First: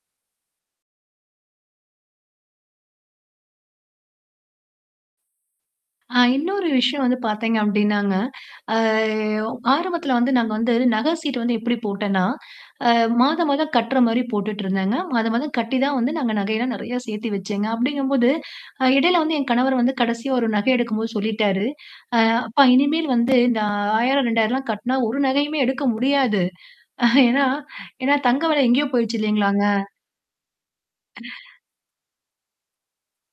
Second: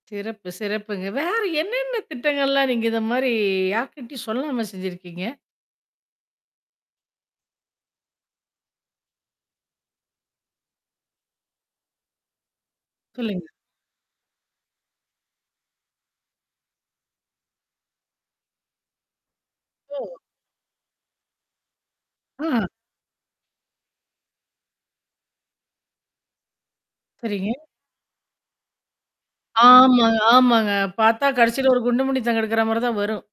சிறப்பு, சிறப்புங்க. வேற என்னென்ன திட்டங்கள்லாம் நீங்க இந்தமாரி யார்க்கிட்டியும் சொல்லாம செஞ்சிருக்கீங்க? ஆ இன்னொரு விஷயம் வந்து பார்த்தீங்க அப்பிடின்னாங்க, அ ஒ ஆரம்பத்தில வந்து நாங்க வந்து நகை சீட்டு வந்து எப்பிடி போட்டேன்னா, அ சொல்லுங்க. மாதம் மாதம் கட்டுற மாரி போட்டுட்டு இருந்தேங்க. மாத மாதம் கட்டி தான் வந்து நாங்க நகையல்லாம் நிறைய சேர்த்தி வச்சேங்க. அப்பிடிங்கம்போது, அ இடையில வந்து என் கணவர் வந்து ஓ! கடைசியா ஒரு நகை எடுக்கும்போது சொல்லிட்டாரு. அ ஆ. அப்பா இனிமேல் வந்து இந்த ரூ.1000, ரூ.2000 லாம் கட்னா ஒரு நகையுமே எடுக்க முடியாது. ஏன்னா, சரிங்க. ஏன்னா தங்க வேலை எங்கேயோ போயிடுச்சு இல்லேங்களாங்க! ஆமா ஆமாங்க. பார்த்தா கடைசியில ஒரு குண்டுமணி தங்க எடுக்கிறமாரி தான் வரும்.